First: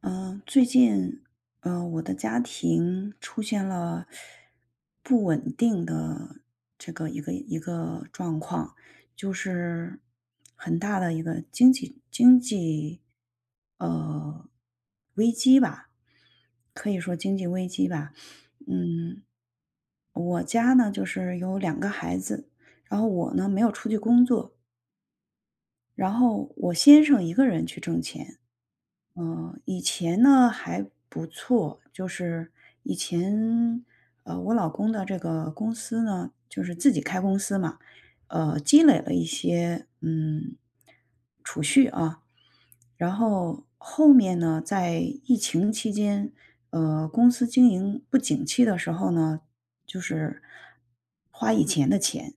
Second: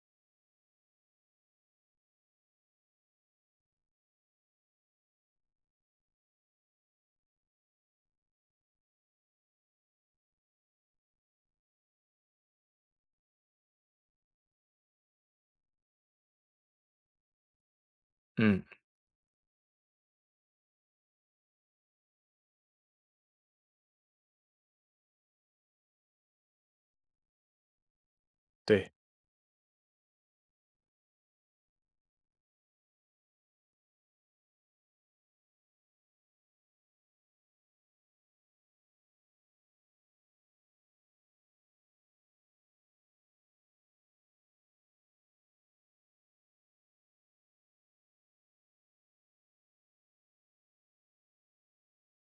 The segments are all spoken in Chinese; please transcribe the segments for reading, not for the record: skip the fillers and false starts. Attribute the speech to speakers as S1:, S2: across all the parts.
S1: 嗯，最近，我的家庭出现了不稳定的这个一个状况，就是很大的一个经济呃危机吧，可以说经济危机吧。
S2: 嗯，
S1: 嗯，我家呢就是有两个孩子，然后我呢没有出去工作，然后我先生一个人去挣钱。
S2: 对，
S1: 以前呢还不错，就是以前，我老公的这个公司呢，就是自己开公司嘛，积累了一些储蓄啊，然后后面呢，在疫情期间，公司经营不景气的时候呢，就是花以前的钱，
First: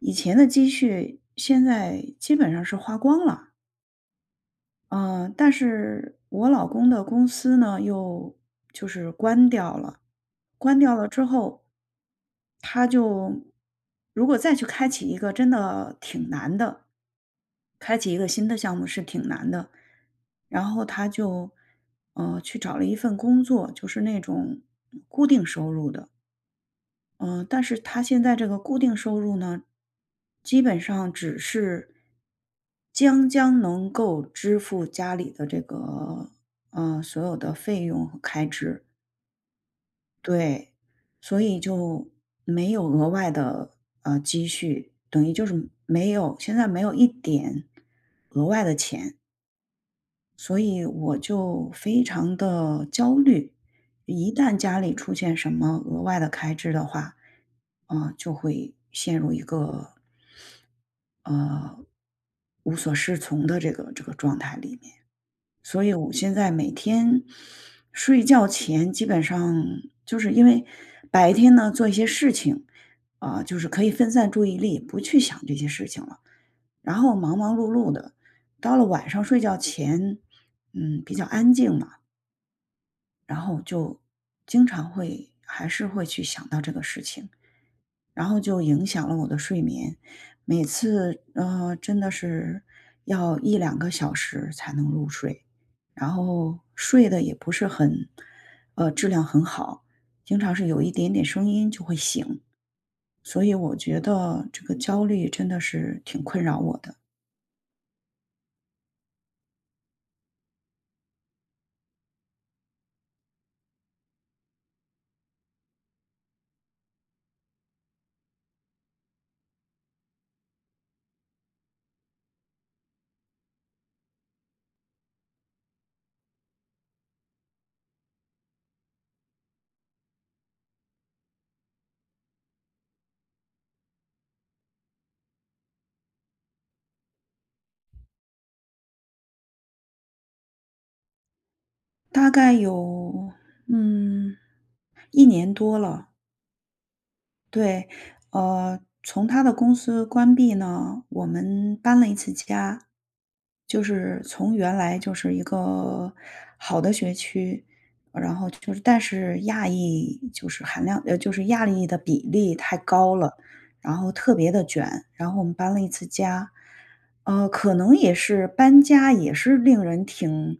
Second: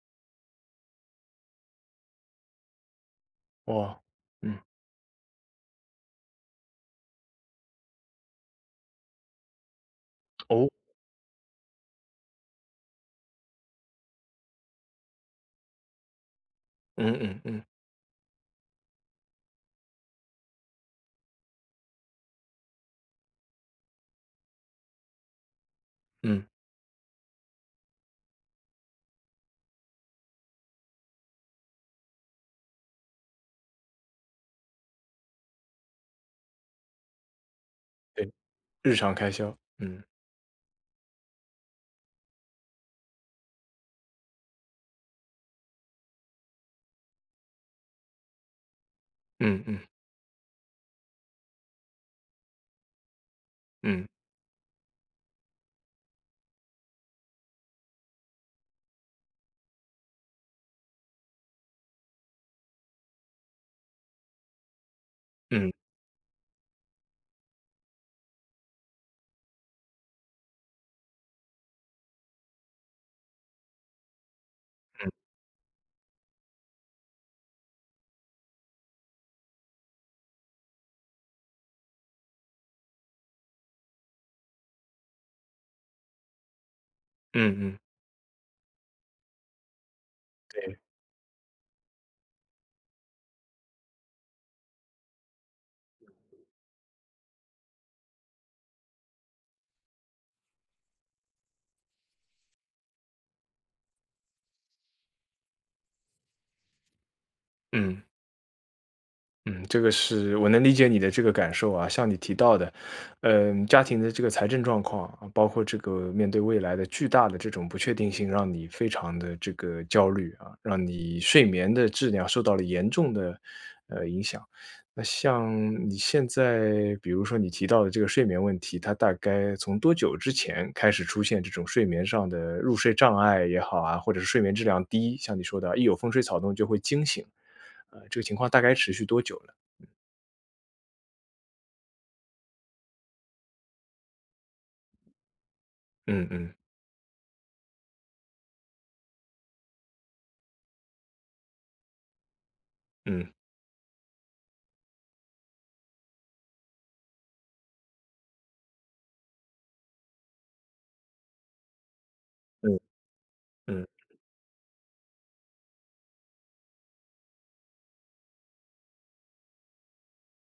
S1: 以前的积蓄现在基本上是花光了。
S2: 哇，嗯，
S1: 嗯，但是我老公的公司呢，又就是关掉了，
S2: 哦，
S1: 关掉了之后，他就如果再去开启一个，真的挺难的。
S2: 嗯嗯嗯
S1: 开启一个新的项目是挺难的，然后他就，去找了一份工作，就是那种固定收入的。
S2: 嗯，
S1: 嗯、但是他现在这个固定收入呢，基本上只是将将能够支付家里的这个所有的费用和
S2: 对，
S1: 开支，
S2: 日常开销，嗯
S1: 对，所以就没有额外的积蓄，等于就是没有，现在没有一点额外的钱。
S2: 嗯嗯
S1: 所以我就非常的焦虑，
S2: 嗯
S1: 一旦家里出现什么额外的开支的话，就会陷入一个，呃，无所适从的这个状态里面。
S2: 嗯
S1: 所以我现在每天睡觉前基本上就是因为白天呢做一些事情，啊，就是可以分散注意力，不
S2: 嗯
S1: 去想这些事情了。然后忙忙碌碌的，到了晚上睡觉前，比较安静嘛，然后就经常会还是会去想到这个事情。
S2: 嗯嗯，
S1: 然后就影响了我的睡眠。每
S2: 对，
S1: 次，真的是要一两个小时才能入睡，然后睡得也不是很质量很好，经常是有一点点声音就会醒。所以我觉得这个焦虑真的是挺困扰我的，
S2: 嗯。嗯，这个是我能理解你的这个感受啊。像你提到的，嗯，家庭的这个财政状况啊，包括这个面对未来的巨大的这种不确定性，让你非常的这个焦虑啊，让你睡眠的质量受到了严重的影响。那像你现在，比如说你提到的这个睡眠问题，它大概从多久之前开始出现这种睡眠上的入睡障碍也好啊，或者是睡眠质量低，像你说的，一有风吹草动就会惊醒，这个情况大概持续多久呢？
S1: 大概有，嗯一年多了。
S2: 嗯嗯
S1: 对，从他的公司关闭呢，我们搬了一次家，
S2: 嗯
S1: 就是从原来就是一个好的学区，然后就是但是亚裔就是含量就是亚裔的比例太
S2: 嗯
S1: 高了，
S2: 嗯，
S1: 然后特别的卷，然后我们搬了一次家。可能也是搬家也是令人挺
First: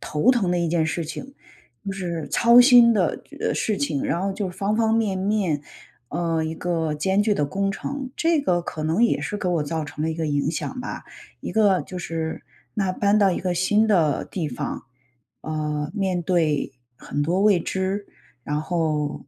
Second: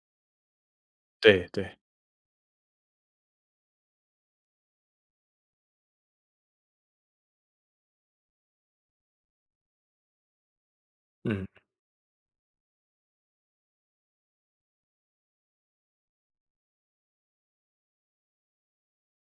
S1: 头疼的一件事情，
S2: 对对，
S1: 就是操心的，事情，然后就是方方面面，一个艰巨的工程，这个可能也是给我造成了一个影响吧。
S2: 嗯
S1: 一个就是那搬到一个新的地方，面对很多未知，然后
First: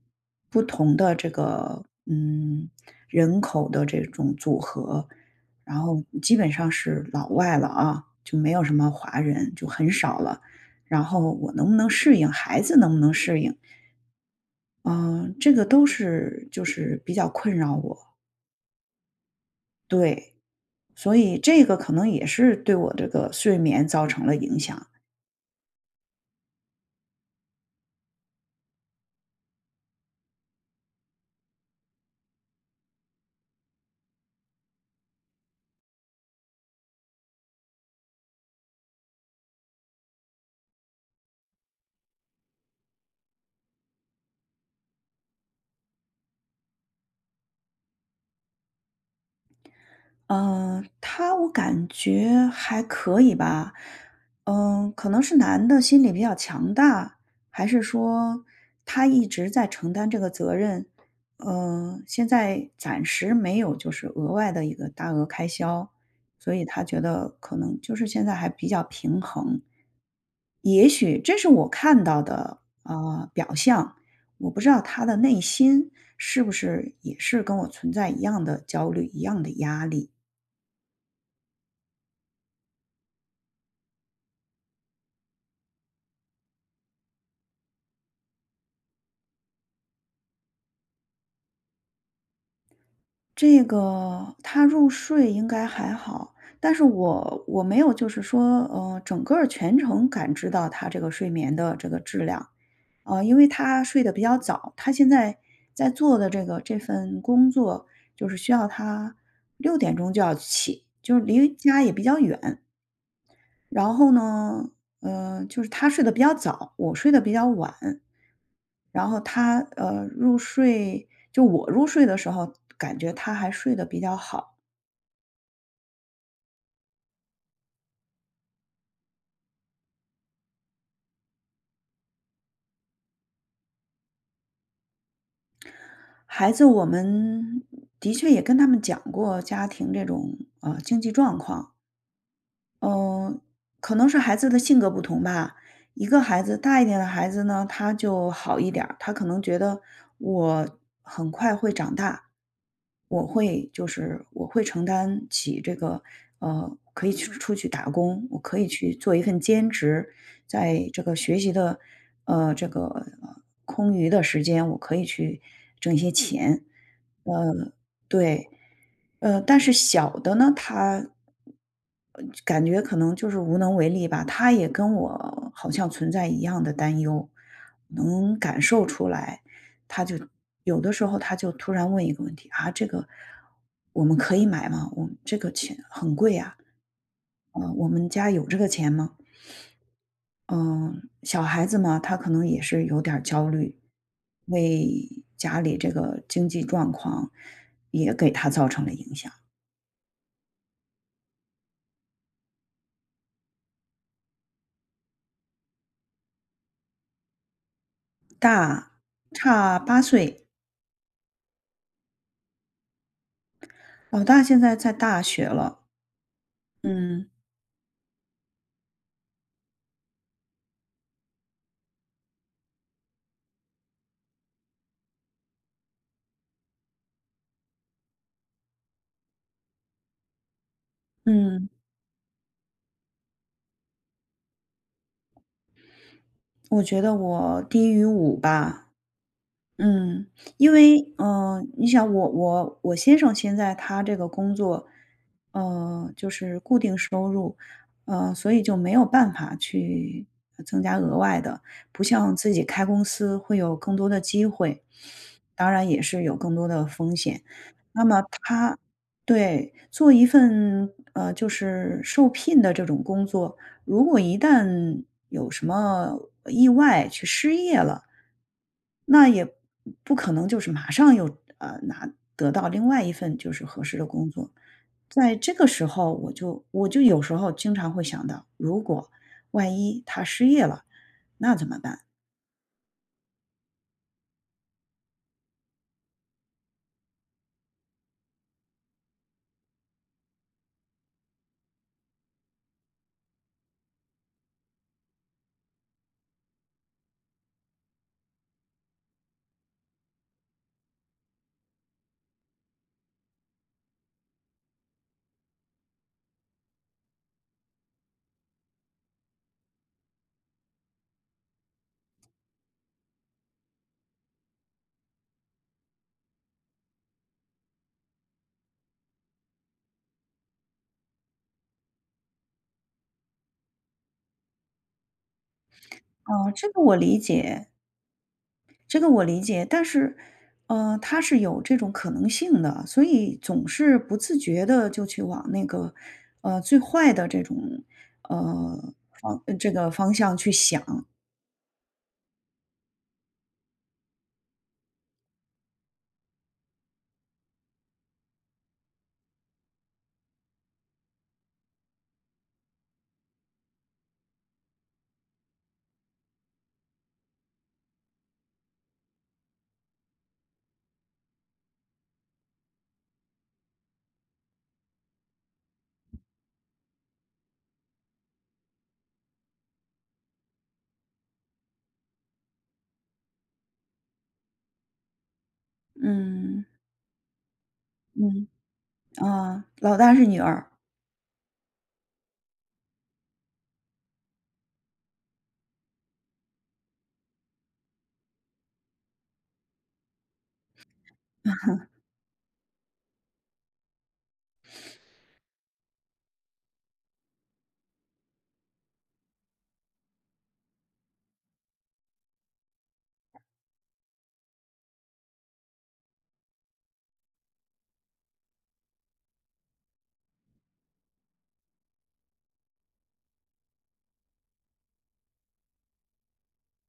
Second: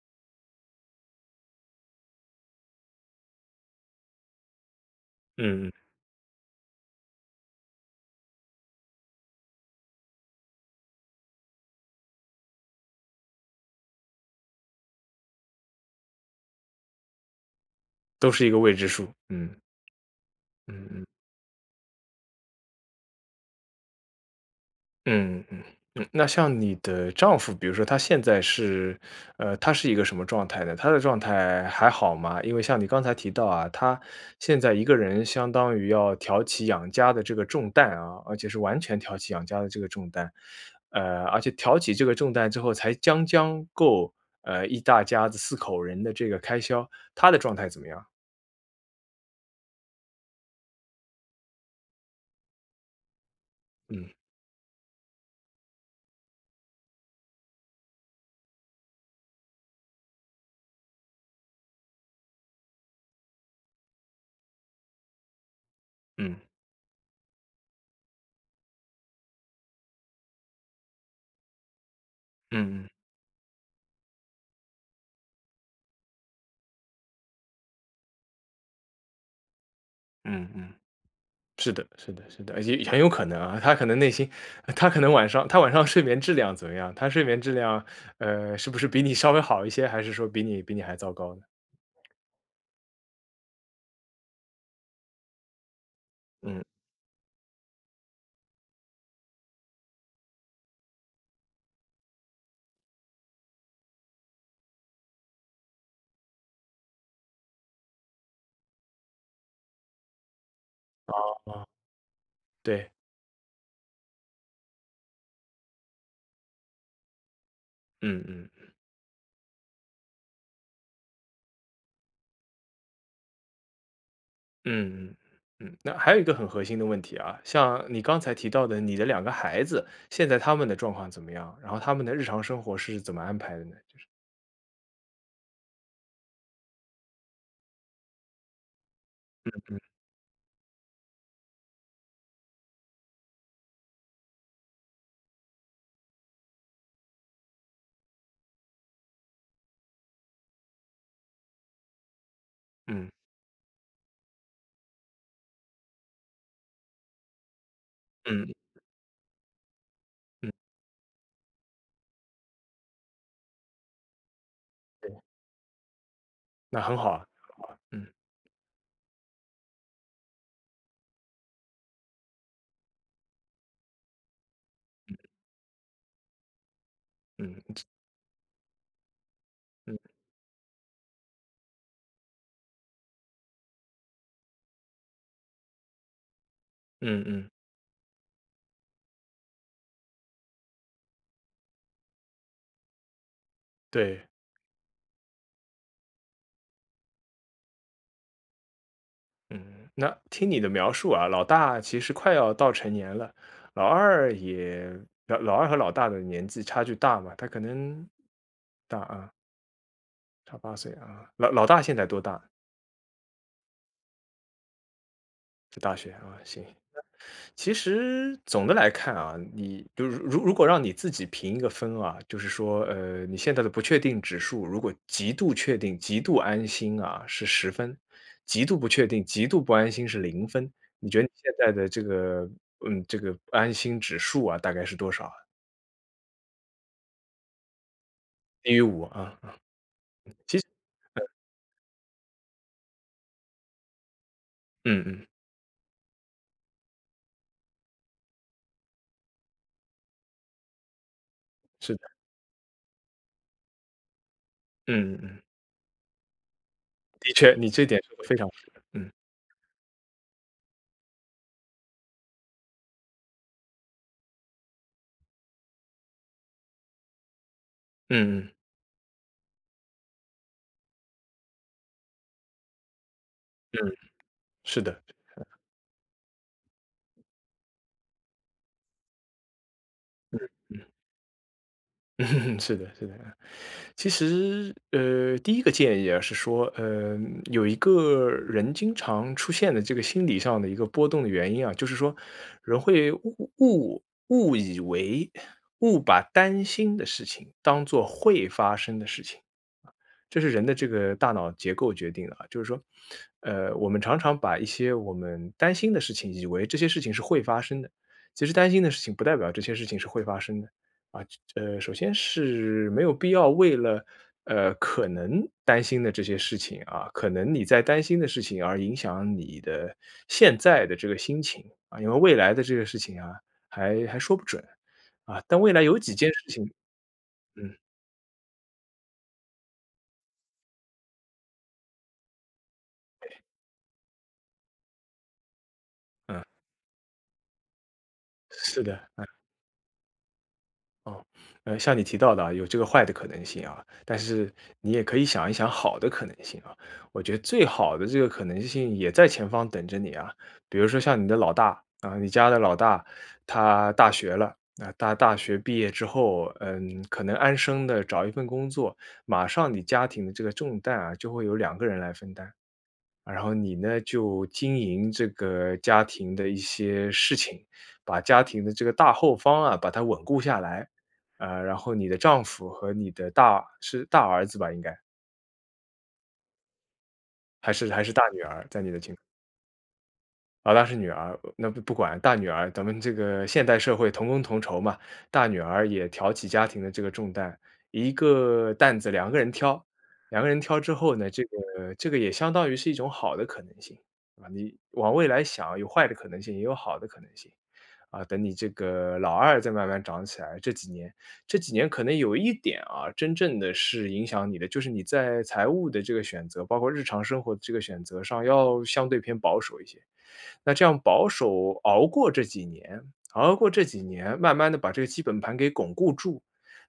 S1: 不同的这个人口的这种组合，
S2: 嗯嗯，
S1: 然后基本上是老外了啊，就没有什么华人，就很少了。然后我能不能适应，孩子能不能适应？嗯，这个都是就是比较困扰我，
S2: 都是一个未知数，嗯
S1: 对，
S2: 嗯嗯
S1: 所以这个可能也是对我这个睡眠造成了影响。
S2: 嗯嗯嗯。那像你的丈夫，比如说他现在是，他是一个什么状态呢？他的状态还好吗？因为像你刚才提到啊，他现在一个人相当于要挑起养家的这个重担啊，而且是完全挑起养家的这个重担，而且挑起这个重担之后，才将将够，一大家子四口人的这个开销，他的状态怎么样？
S1: 嗯，他我感觉还可以吧，
S2: 嗯。
S1: 可能是男的心理比较强大，还是说他一直在承担这个责任？现在暂时没有就是额外的一个大额开销，
S2: 嗯，
S1: 所以他觉得可能就是现在还比较平衡。也许这是我看到的，
S2: 嗯嗯
S1: 表象，我不知道他的内心是不是也是跟我存在一样的焦虑、一样的压力。
S2: 嗯嗯，是的，是的，是的，也很有可能啊，他可能内心他可能晚上他晚上睡眠质量怎么样？他睡眠质量，呃，是不是比你稍微好一些，还是说比你还糟糕呢？
S1: 这个他入睡应该还好，
S2: 嗯，
S1: 但是我没有就是说，整个儿全程感知到他这个睡眠的这个质量。因为他睡得比较早，他现在在做的这个这份工作，就是需要他6点钟就要起，就是离
S2: 哦，
S1: 家也比较远。
S2: 对，
S1: 然后呢，就是他睡得比较早，我睡得比较晚。
S2: 嗯嗯
S1: 然后他入睡，就我入睡的时候，感觉他还睡得比较好。
S2: 嗯嗯嗯。那还有一个很核心的问题啊。像你刚才提到的，你的两个孩子，现在他们的状况怎么样？然后他们的日常生活是怎么安排的呢？就是
S1: 孩子，我们的确也跟他们讲过家
S2: 嗯
S1: 庭这种经济状况，嗯，可能是孩子的性格不同吧。一个孩子大一点的孩子呢，他就好一点儿，他可能觉得我很快会长大，
S2: 嗯
S1: 我会承担起这个，可以去出去打工，我
S2: 嗯
S1: 可以去做一份兼职，
S2: 嗯，
S1: 在这个学习的，这个空余的时间，我可以去挣一些钱。
S2: 那很好啊，嗯
S1: 对，但是小的呢，他感觉可能就是无能为力吧，他也跟我好像存在一样的担忧，
S2: 嗯嗯
S1: 能感受出来。他就有的时候他就突然问一个问题：“啊，这个我们可以买吗？我们这个钱很贵啊，
S2: 嗯嗯，
S1: 我们家有这个钱吗？”嗯，小孩子嘛，他可能也是有点儿焦虑，
S2: 对。
S1: 为家里这个经济状况也给他造成了影响。
S2: 嗯，那听你的描述啊，老大其实快要到成年了，老二也老二和老大的年纪差距大嘛，他可能
S1: 大，
S2: 大啊，
S1: 差8岁，
S2: 差8岁啊，老大现在多大？
S1: 老大现在在大学
S2: 在
S1: 了。
S2: 大学啊，行。
S1: 嗯，
S2: 其实总的来看啊，你就如果让你自己评一个分啊。就是说，你现在的不确定指数，如果极度确定、极度安心啊，是10分；极度不确定、极度不安心是0分。你觉得你现
S1: 嗯，
S2: 在的这个，嗯，这个安心指数啊，大概是多少啊？
S1: 我觉得我低于五
S2: 低于
S1: 吧。
S2: 五啊，
S1: 嗯，
S2: 其实
S1: 因为，你想我先生现在他这个工作，
S2: 嗯嗯，
S1: 就是固定收入，所以就没有办法去增加额外的，
S2: 是的，
S1: 不像自己开公司会有更多的机会，
S2: 嗯嗯嗯
S1: 当然也是有更多的风
S2: 的
S1: 险。
S2: 确，你这点
S1: 那么
S2: 是非常是
S1: 他
S2: 的
S1: 对，做一份，就是受聘的这种工作，如果一旦有什么意外去失业了，
S2: 嗯嗯
S1: 那也不可能就是马上又，拿得到另外一份就是合
S2: 嗯嗯，
S1: 适的工作。
S2: 是的，
S1: 在这个时候，我就有时候经常会想到，如果万一他失业了，那怎么办？
S2: 嗯是的是的。其实，第一个建议啊是说，有一个人经常出现的这个心理上的一个波动的原因啊。就是说人会误误误以为把担心的事情当做会发生的事情。这是人的这个大脑结构决定的啊。就是说，我们常常把一些我们担心的事情，以为这些事情是会发生的，其实担心的事情不代表这些事情是会发生的啊。首先是没有必要为了可能担心的这些事情啊，可能你在担心的事情而影响你的现在的这个心情啊，因为未来的这个事情啊，还说不准啊。但未来有几件事
S1: 哦，
S2: 情，
S1: 这个我理解。
S2: 嗯
S1: 这个我理解，但是，它是有这种可能性的，所以总是不自觉的就去往那个，
S2: 嗯，
S1: 最坏的这种，
S2: 是
S1: 呃，
S2: 的，
S1: 这个方向去想。
S2: 哦，像你提到的啊，有这个坏的可能性啊，但是你也可以想一想好的可能性啊。我觉得最好的这个可能性也在前方等着你啊。比如说像你的老大啊，你家的老大，他大学了，啊，大学毕业之后，嗯，可能安生的找一份工作，马上你家庭的这个重担啊，就会有两个人来分担。然后你呢，就经营这个家庭的一些事情，把家庭的这个大后方啊，把它稳固下来。然后你的丈夫和你的大是大儿子吧，应该，
S1: 嗯，
S2: 还是大女
S1: 嗯，
S2: 儿，在你的情况
S1: 啊，老大是女儿。
S2: 老大是女儿，那不管大女儿，咱们这个现代社会同工同酬嘛，大女儿也挑起家庭的这个重担，一个担子两个人挑。两个人挑之后呢，这个也相当于是一种好的可能性，啊，你往未来想，有坏的可能性，也有好的可能性。啊，等你这个老二再慢慢长起来，这几年可能有一点啊，真正的是影响你的，就是你在财务的这个选择，包括日常生活的这个选择上，要相对偏保守一些。那这样保守熬过这几年，熬过这几年，慢慢的把这个基本盘给巩固住，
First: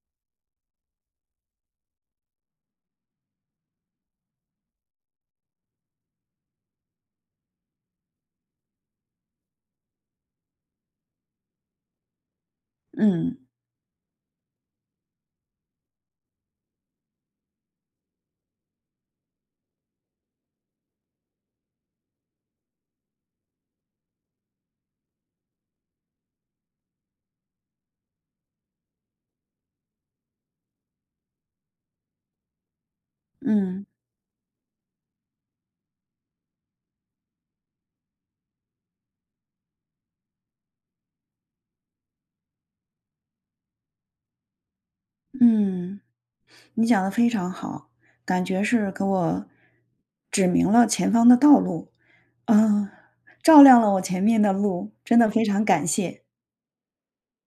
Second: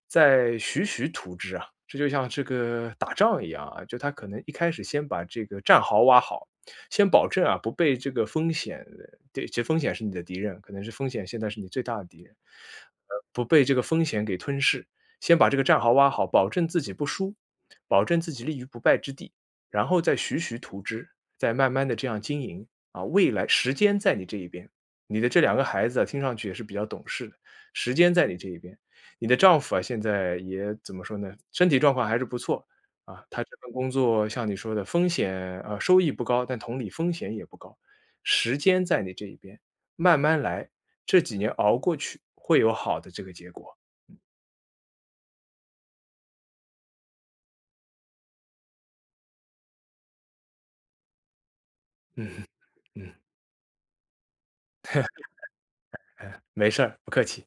S2: 再徐徐图之啊。这就像这个打仗一样啊。就他可能一开始先把这个战壕挖好，先保证啊，不被这个风险对，其实风险是你的敌人，可能是风险现在是你最大的敌人。
S1: 嗯，
S2: 不被这个风险给吞噬，先把这个战壕挖好，保证自己不输，保证自己立于不败之地，然后再徐徐图之，再慢慢的这样经营啊。未来时间在你这一边，你的这两个孩子啊，听上去也是比较懂事的，时间在你这一边。你的丈夫啊，现在也怎么说呢？身体状况还是不错啊。他这份
S1: 嗯，
S2: 工作像你说的，风险啊收益不高，但同理风险也不高。时间在你这一边，慢慢来，这几年熬过去，会有好的这个结果。
S1: 嗯，你讲的非常好，感觉是给我指明了前方的道路，
S2: 嗯
S1: 嗯，
S2: 嗯，
S1: 照亮了我前面的路，真的非常感谢。
S2: 没事儿，不客气。